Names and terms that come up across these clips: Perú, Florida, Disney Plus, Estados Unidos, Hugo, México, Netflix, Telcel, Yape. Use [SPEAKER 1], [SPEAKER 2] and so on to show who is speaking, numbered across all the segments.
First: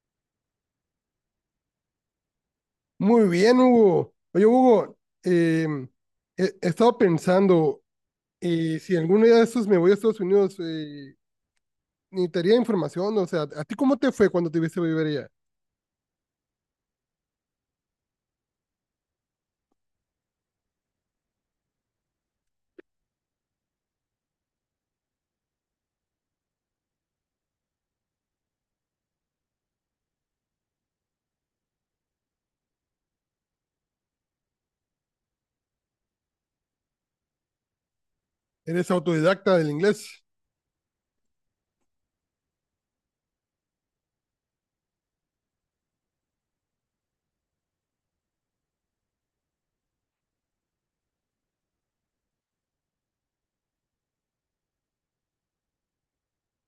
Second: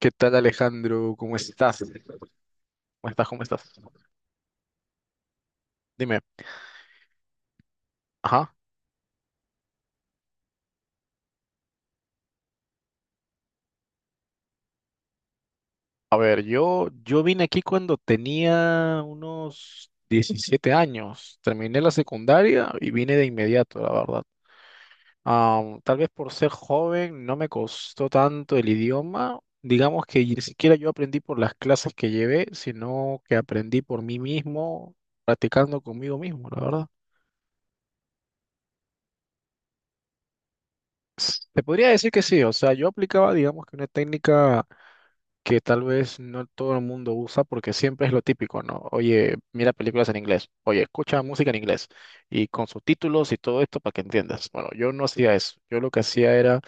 [SPEAKER 1] ¿Qué tal, Alejandro? ¿Cómo estás? ¿Cómo estás?
[SPEAKER 2] Muy
[SPEAKER 1] ¿Cómo
[SPEAKER 2] bien,
[SPEAKER 1] estás?
[SPEAKER 2] Hugo. Oye, Hugo,
[SPEAKER 1] Dime.
[SPEAKER 2] he estado pensando,
[SPEAKER 1] Ajá.
[SPEAKER 2] si algún día de estos me voy a Estados Unidos, necesitaría información, o sea, ¿a ti cómo te fue cuando te viste vivir allá?
[SPEAKER 1] A ver, yo vine aquí cuando tenía unos 17 años. Terminé la secundaria y vine de inmediato, la verdad. Tal vez por ser joven no me costó tanto el idioma. Digamos que ni siquiera yo aprendí por las clases que llevé, sino que aprendí por mí mismo, practicando conmigo mismo, la verdad.
[SPEAKER 2] Eres autodidacta del inglés.
[SPEAKER 1] Se podría decir que sí, o sea, yo aplicaba, digamos, que una técnica que tal vez no todo el mundo usa porque siempre es lo típico, ¿no? Oye, mira películas en inglés, oye, escucha música en inglés y con subtítulos y todo esto para que entiendas. Bueno, yo no hacía eso, yo lo que hacía era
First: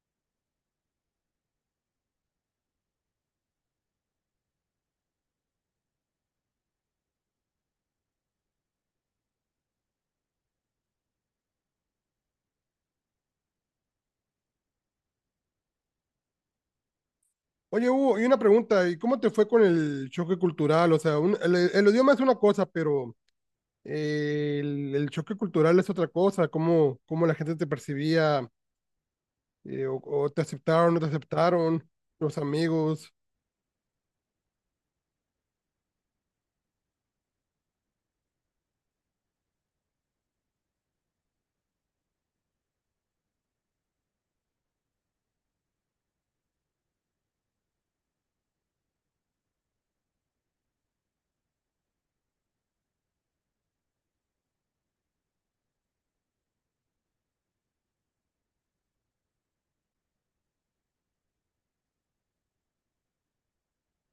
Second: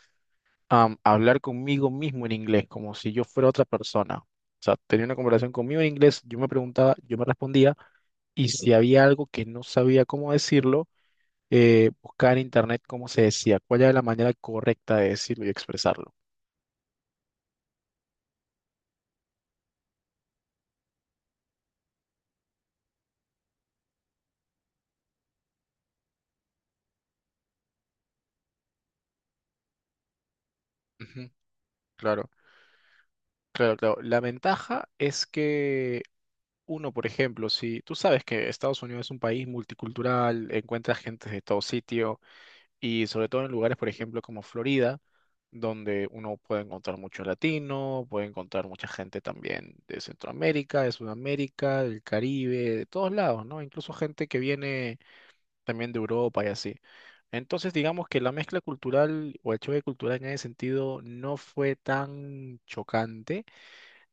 [SPEAKER 1] hablar conmigo mismo en inglés, como si yo fuera otra persona. O sea, tenía una conversación conmigo en inglés, yo me preguntaba, yo me respondía, y si había algo que no sabía cómo decirlo, buscar en internet cómo se decía, cuál era la manera correcta de decirlo y expresarlo.
[SPEAKER 2] Oye, Hugo, y una pregunta, ¿y cómo te fue con el choque cultural? O sea, el idioma es una cosa, pero el choque cultural es otra cosa, cómo, cómo la gente te percibía, o te aceptaron, no te
[SPEAKER 1] Ujú.
[SPEAKER 2] aceptaron,
[SPEAKER 1] Claro.
[SPEAKER 2] los amigos.
[SPEAKER 1] Claro, claro. La ventaja es que uno, por ejemplo, si tú sabes que Estados Unidos es un país multicultural, encuentra gente de todo sitio, y sobre todo en lugares, por ejemplo, como Florida, donde uno puede encontrar mucho latino, puede encontrar mucha gente también de Centroamérica, de Sudamérica, del Caribe, de todos lados, ¿no? Incluso gente que viene también de Europa y así. Entonces, digamos que la mezcla cultural o el choque cultural en ese sentido no fue tan chocante,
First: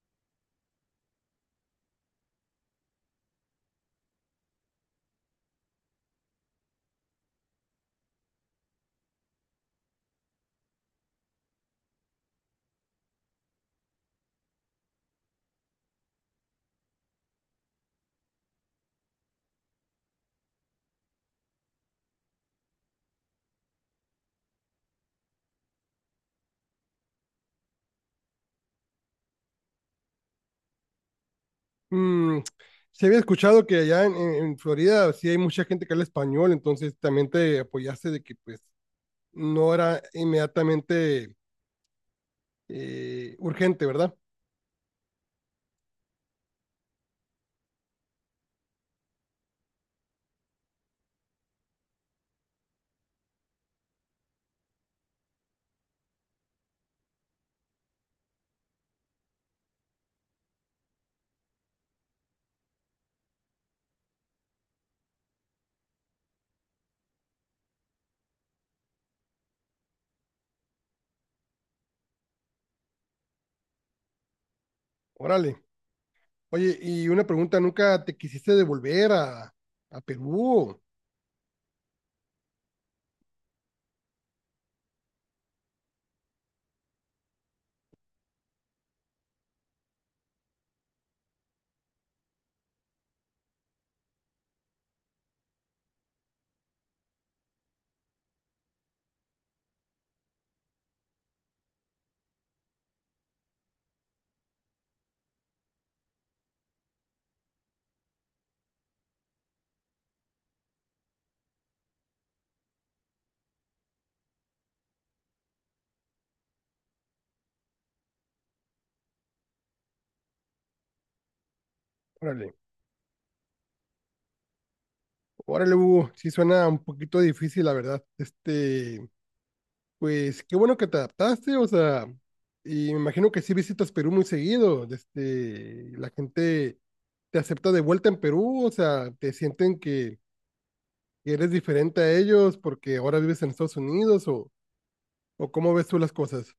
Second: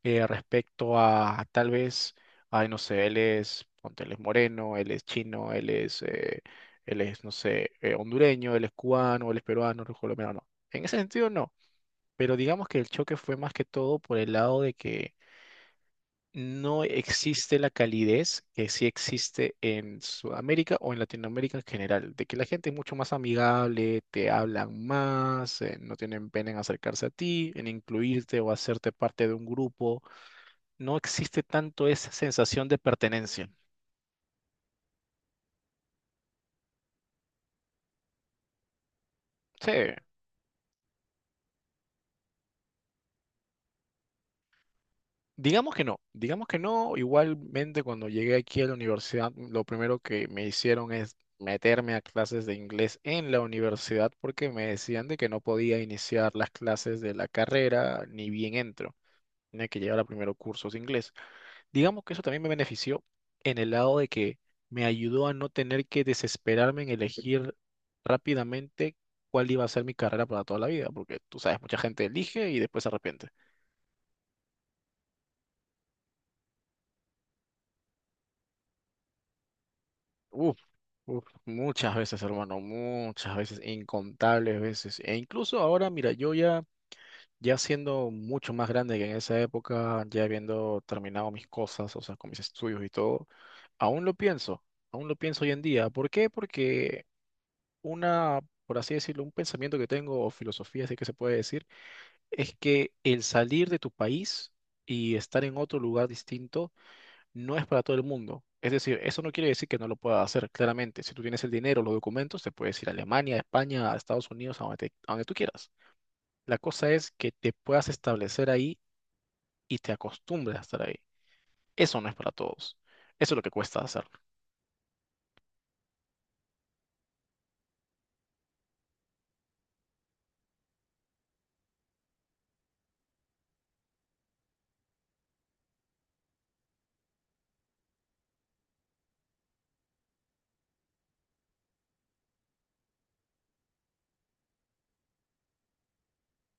[SPEAKER 1] respecto a tal vez, ay, no sé, él es, ponte, él es moreno, él es chino, él es, no sé, hondureño, él es cubano, él es peruano, él es colombiano, no. En ese sentido, no. Pero digamos que el choque fue más que todo por el lado de que no existe la calidez que sí existe en Sudamérica o en Latinoamérica en general, de que la gente es mucho más amigable, te hablan más, no tienen pena en acercarse a ti, en incluirte o hacerte parte de un grupo. No existe tanto esa
[SPEAKER 2] Mm,
[SPEAKER 1] sensación de
[SPEAKER 2] se había
[SPEAKER 1] pertenencia.
[SPEAKER 2] escuchado que allá en Florida sí hay mucha gente que habla español, entonces también te apoyaste de que pues
[SPEAKER 1] Sí,
[SPEAKER 2] no era inmediatamente urgente, ¿verdad?
[SPEAKER 1] digamos que no, digamos que no. Igualmente, cuando llegué aquí a la universidad, lo primero que me hicieron es meterme a clases de inglés en la universidad porque me decían de que no podía iniciar las clases de la carrera ni bien entro. Tenía que llevar a primero cursos de inglés. Digamos que eso también me benefició en el lado de que me ayudó a no tener que desesperarme en elegir rápidamente cuál iba a ser mi carrera para toda la vida, porque tú sabes, mucha gente elige y después se arrepiente.
[SPEAKER 2] Órale. Oye, y una pregunta, ¿nunca te quisiste devolver a
[SPEAKER 1] Uf,
[SPEAKER 2] Perú?
[SPEAKER 1] uf, muchas veces, hermano, muchas veces, incontables veces. E incluso ahora, mira, yo ya, ya siendo mucho más grande que en esa época, ya habiendo terminado mis cosas, o sea, con mis estudios y todo, aún lo pienso, aún lo pienso hoy en día. ¿Por qué? Porque una, por así decirlo, un pensamiento que tengo o filosofía, así que se puede decir, es que el salir de tu país y estar en otro lugar distinto no es para todo el mundo. Es decir, eso no quiere decir que no lo puedas hacer, claramente. Si tú tienes el dinero, los documentos, te puedes ir a Alemania, a España, a Estados Unidos, a donde, a donde tú quieras. La cosa es que te puedas establecer ahí y te acostumbres a estar ahí. Eso no es para
[SPEAKER 2] Órale,
[SPEAKER 1] todos. Eso es lo que cuesta hacer.
[SPEAKER 2] órale, Hugo, sí suena un poquito difícil, la verdad. Este, pues qué bueno que te adaptaste, o sea, y me imagino que sí visitas Perú muy seguido, este, la gente te acepta de vuelta en Perú, o sea, te sienten que eres diferente a ellos porque ahora vives en Estados Unidos o cómo ves tú las cosas.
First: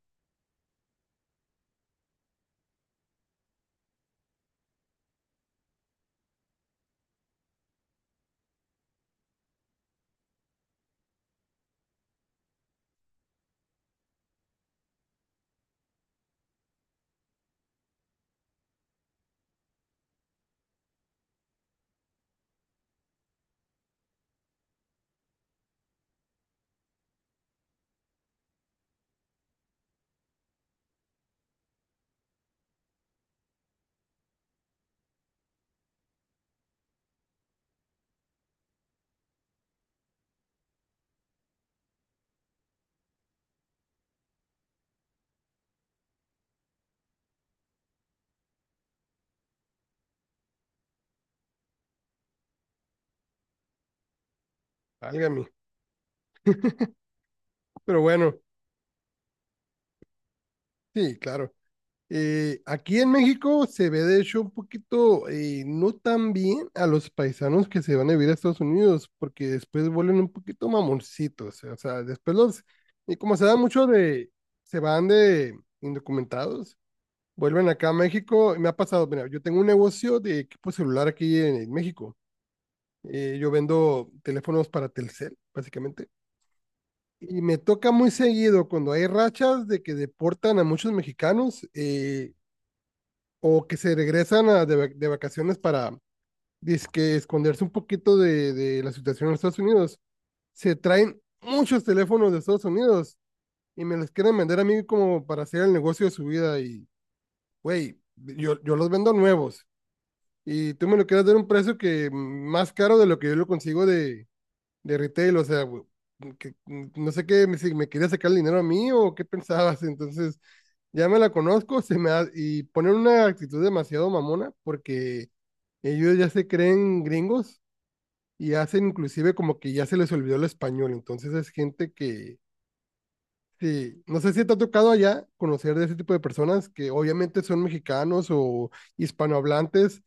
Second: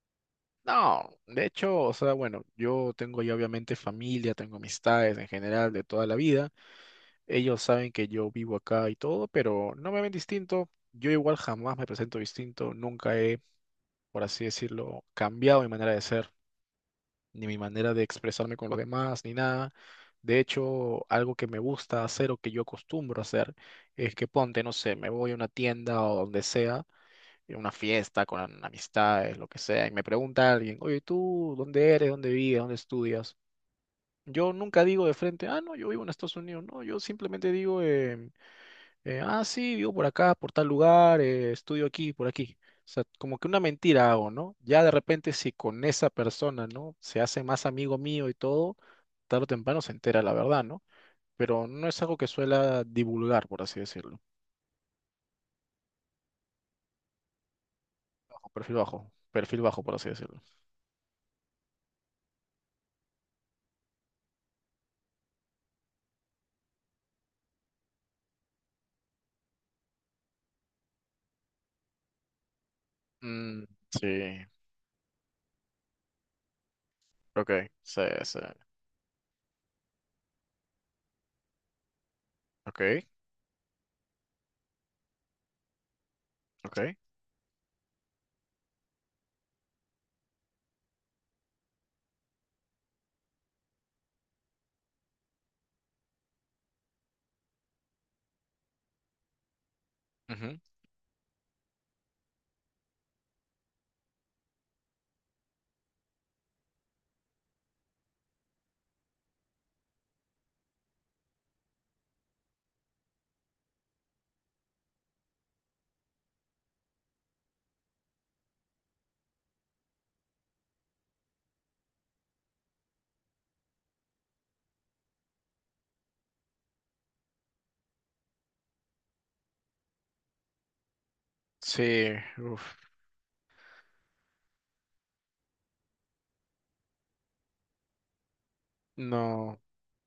[SPEAKER 1] No, de hecho, o sea, bueno, yo tengo ya obviamente familia, tengo amistades en general de toda la vida. Ellos saben que yo vivo acá y todo, pero no me ven distinto. Yo igual jamás me presento distinto, nunca he, por así decirlo, cambiado mi manera de ser, ni mi manera de expresarme con los demás, ni nada. De hecho, algo que me gusta hacer o que yo acostumbro a hacer es que ponte, no sé, me voy a una tienda o donde sea, en una fiesta con amistades, lo que sea, y me pregunta alguien: oye, ¿tú dónde eres? ¿Dónde vives? ¿Dónde estudias? Yo nunca digo de frente, ah, no, yo vivo en Estados Unidos, no, yo simplemente digo, ah, sí, vivo por acá, por tal lugar, estudio aquí, por aquí. O sea, como que una mentira hago, ¿no? Ya de repente si con esa persona, ¿no? Se hace más amigo mío y todo, tarde o temprano se entera la verdad, ¿no? Pero no es algo que suela divulgar, por así decirlo.
[SPEAKER 2] Válgame, pero bueno,
[SPEAKER 1] Bajo, perfil bajo, perfil bajo, por así decirlo.
[SPEAKER 2] sí, claro. Aquí en México se ve de hecho un poquito no tan bien a los paisanos que se van a vivir a Estados Unidos, porque después vuelven un poquito mamoncitos, o sea, después los, y como se da
[SPEAKER 1] Mm,
[SPEAKER 2] mucho
[SPEAKER 1] sí.
[SPEAKER 2] de, se van de indocumentados,
[SPEAKER 1] Ok,
[SPEAKER 2] vuelven acá a
[SPEAKER 1] sí, sí.
[SPEAKER 2] México, y me ha pasado, mira, yo tengo un negocio de equipo celular aquí en México.
[SPEAKER 1] Ok,
[SPEAKER 2] Yo vendo teléfonos para Telcel, básicamente.
[SPEAKER 1] ok.
[SPEAKER 2] Y me toca muy seguido cuando hay rachas de que deportan a muchos mexicanos. O que se regresan de vacaciones para dizque esconderse un poquito de la situación en Estados Unidos,
[SPEAKER 1] Ujú.
[SPEAKER 2] se traen muchos teléfonos de Estados Unidos y me los quieren vender a mí como para hacer el negocio de su vida y, güey, yo los vendo nuevos y tú me lo quieres dar a un precio que más caro de lo que yo lo consigo de retail, o sea, güey, que, no sé qué, si me quería sacar el dinero a mí o qué pensabas, entonces ya me la conozco, y ponen una actitud demasiado mamona porque ellos ya se creen gringos y hacen inclusive como que ya se les olvidó el español. Entonces es gente
[SPEAKER 1] Sí,
[SPEAKER 2] que,
[SPEAKER 1] uf,
[SPEAKER 2] sí, no sé si te ha tocado allá conocer de ese tipo de personas que obviamente son mexicanos o
[SPEAKER 1] no,
[SPEAKER 2] hispanohablantes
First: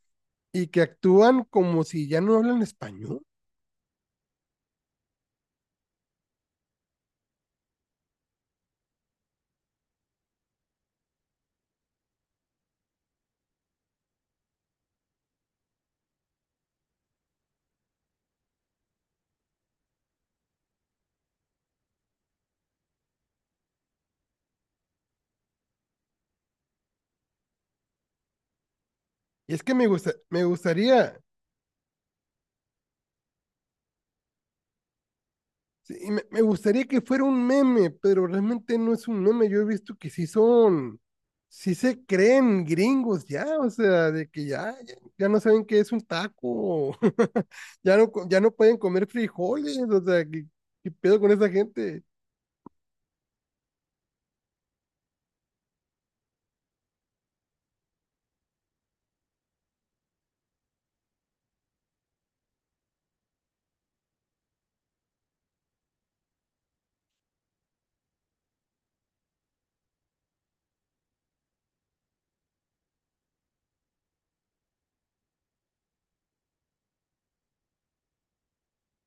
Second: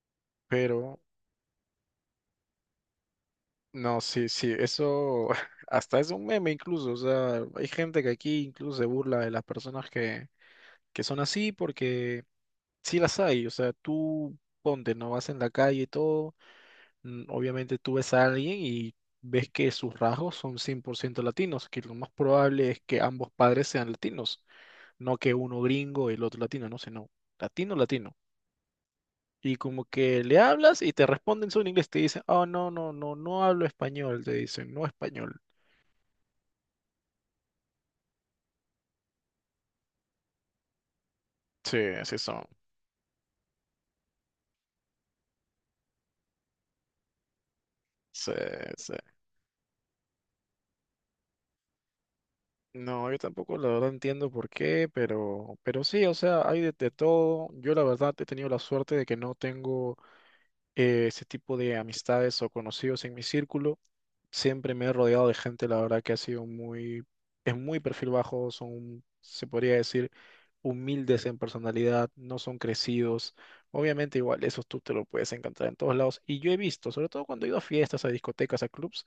[SPEAKER 2] y que
[SPEAKER 1] pero
[SPEAKER 2] actúan como si ya no hablan español.
[SPEAKER 1] no, sí, sí, eso hasta es un meme incluso, o sea, hay gente que aquí incluso se burla de las personas que son así porque sí las hay, o sea, tú ponte, no vas en la calle y todo, mm, obviamente tú ves a alguien y ves que sus rasgos son 100% latinos, que lo más probable es que ambos padres sean latinos, no que uno gringo y el otro latino, no, sino latino, latino.
[SPEAKER 2] Y
[SPEAKER 1] Y
[SPEAKER 2] es que
[SPEAKER 1] como
[SPEAKER 2] me gusta,
[SPEAKER 1] que le
[SPEAKER 2] me
[SPEAKER 1] hablas y te
[SPEAKER 2] gustaría
[SPEAKER 1] responden solo en inglés, te dicen, oh, no, no, no, no hablo español, te dicen, no español.
[SPEAKER 2] sí, me gustaría que fuera un meme, pero realmente no es un meme. Yo he visto que sí son, sí
[SPEAKER 1] Sí,
[SPEAKER 2] se
[SPEAKER 1] así son.
[SPEAKER 2] creen gringos ya, o sea, de que ya, ya, ya no saben qué es un taco, ya no,
[SPEAKER 1] Sí,
[SPEAKER 2] ya no pueden
[SPEAKER 1] sí.
[SPEAKER 2] comer frijoles, o sea, ¿qué, qué pedo con esa gente?
[SPEAKER 1] No, yo tampoco la verdad entiendo por qué, pero sí, o sea, hay de todo. Yo la verdad he tenido la suerte de que no tengo ese tipo de amistades o conocidos en mi círculo. Siempre me he rodeado de gente, la verdad que ha sido muy, es muy perfil bajo, son, se podría decir, humildes en personalidad, no son crecidos. Obviamente igual, esos tú te lo puedes encontrar en todos lados. Y yo he visto, sobre todo cuando he ido a fiestas, a discotecas, a clubs,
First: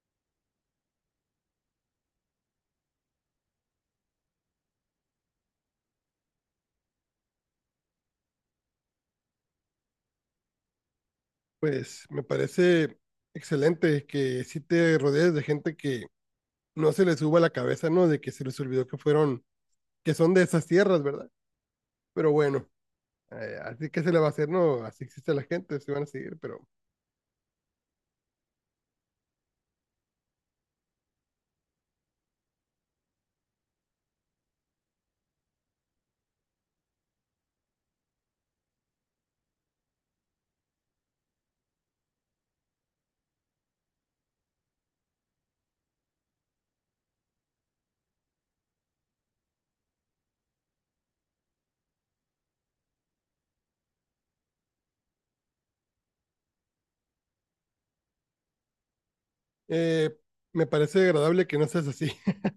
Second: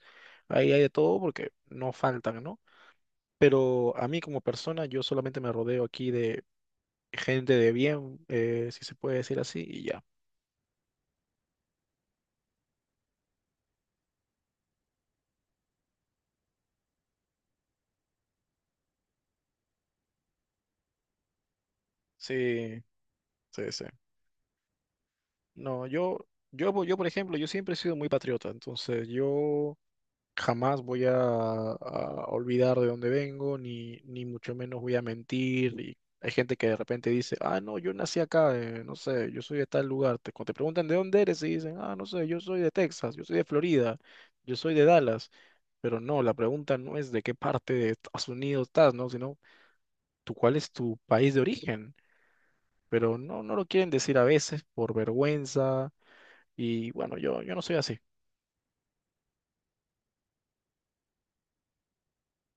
[SPEAKER 1] ahí hay de todo porque no faltan, ¿no? Pero a mí como persona, yo solamente me rodeo aquí de gente de bien, si se puede decir así, y ya.
[SPEAKER 2] Pues me parece excelente que sí te rodees de gente que no se les suba la cabeza, ¿no? De que se les olvidó que fueron, que son de esas tierras, ¿verdad? Pero bueno,
[SPEAKER 1] Sí, sí, sí.
[SPEAKER 2] así que se le va a hacer, ¿no? Así existe la gente,
[SPEAKER 1] No,
[SPEAKER 2] se van a
[SPEAKER 1] yo,
[SPEAKER 2] seguir, pero...
[SPEAKER 1] yo, por- yo, por ejemplo, yo siempre he sido muy patriota, entonces yo... jamás voy a olvidar de dónde vengo, ni mucho menos voy a mentir. Y hay gente que de repente dice, ah, no, yo nací acá, no sé, yo soy de tal lugar. Cuando te preguntan de dónde eres, y dicen, ah, no sé, yo soy de Texas, yo soy de Florida, yo soy de Dallas. Pero no, la pregunta no es de qué parte de Estados Unidos estás, ¿no? Sino, tú, ¿cuál es tu país de origen? Pero no, no lo quieren decir a veces por vergüenza. Y bueno, yo no soy así.
[SPEAKER 2] Eh, Me parece agradable que no seas así.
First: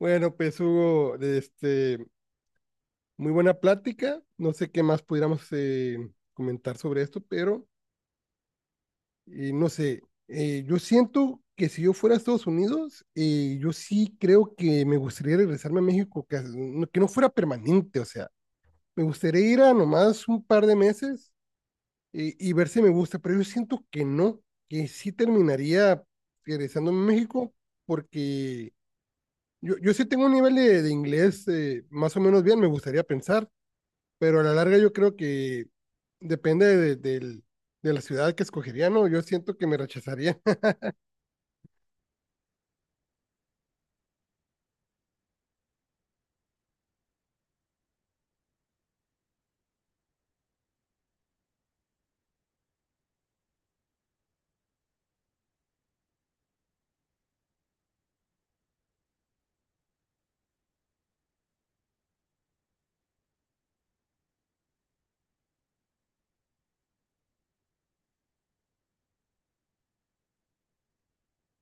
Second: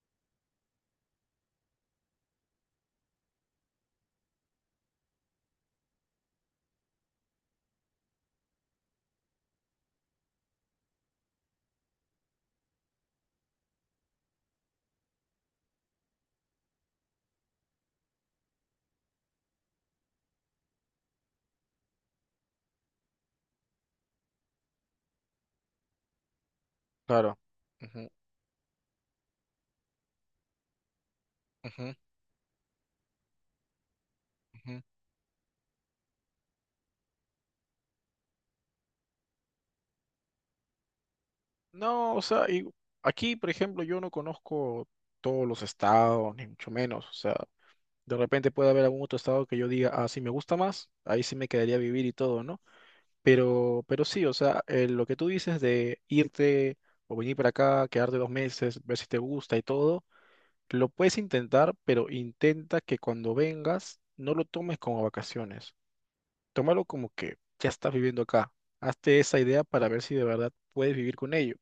[SPEAKER 2] Bueno, pues Hugo, este, muy buena plática. No sé qué más pudiéramos comentar sobre esto, pero no sé. Yo siento que si yo fuera a Estados Unidos, yo sí creo que me gustaría regresarme a México, que, que no fuera permanente, o sea, me gustaría ir a nomás un par de meses y ver si me gusta, pero yo siento que no, que sí terminaría regresando a
[SPEAKER 1] Claro.
[SPEAKER 2] México
[SPEAKER 1] Ujú,
[SPEAKER 2] porque yo sí tengo un nivel de inglés
[SPEAKER 1] ujú,
[SPEAKER 2] más o menos bien, me gustaría pensar, pero a la larga
[SPEAKER 1] ujú.
[SPEAKER 2] yo creo que depende de la ciudad que escogería, ¿no? Yo siento que me rechazaría.
[SPEAKER 1] No, o sea, y aquí, por ejemplo, yo no conozco todos los estados, ni mucho menos. O sea, de repente puede haber algún otro estado que yo diga, ah, sí me gusta más, ahí sí me quedaría a vivir y todo, ¿no? Pero sí, o sea, lo que tú dices de irte o venir para acá, quedarte 2 meses, ver si te gusta y todo, lo puedes intentar, pero intenta que cuando vengas no lo tomes como vacaciones. Tómalo como que ya estás viviendo acá. Hazte esa idea para ver si de verdad puedes vivir con ello.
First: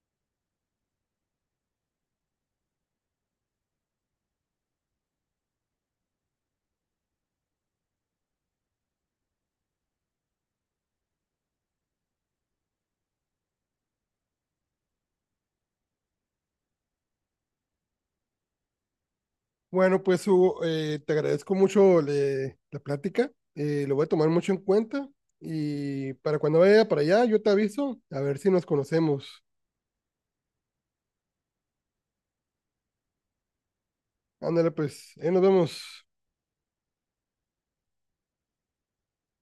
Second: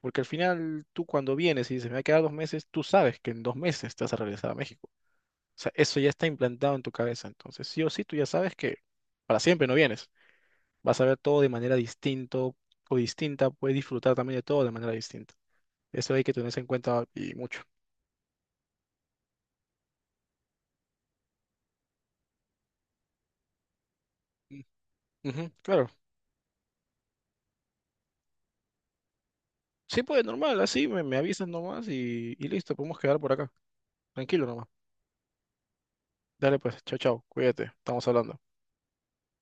[SPEAKER 1] Porque al final tú cuando vienes y dices, me voy a quedar 2 meses, tú sabes que en 2 meses te vas a regresar a México. O sea, eso ya está implantado en tu cabeza. Entonces, sí o sí, tú ya sabes que para siempre no vienes. Vas a ver todo de manera distinto o distinta, puedes disfrutar también de todo de manera distinta. Eso hay que tenerse en cuenta y mucho.
[SPEAKER 2] Bueno, pues Hugo, te agradezco mucho la plática, lo voy a tomar mucho en
[SPEAKER 1] Mm,
[SPEAKER 2] cuenta
[SPEAKER 1] ujú, claro.
[SPEAKER 2] y para cuando vaya para allá yo te aviso, a ver si nos conocemos.
[SPEAKER 1] Sí, pues normal, así me avisas nomás y listo, podemos quedar por acá. Tranquilo nomás.
[SPEAKER 2] Ándale, pues, ahí nos vemos.
[SPEAKER 1] Dale, pues, chao, chao, cuídate, estamos hablando.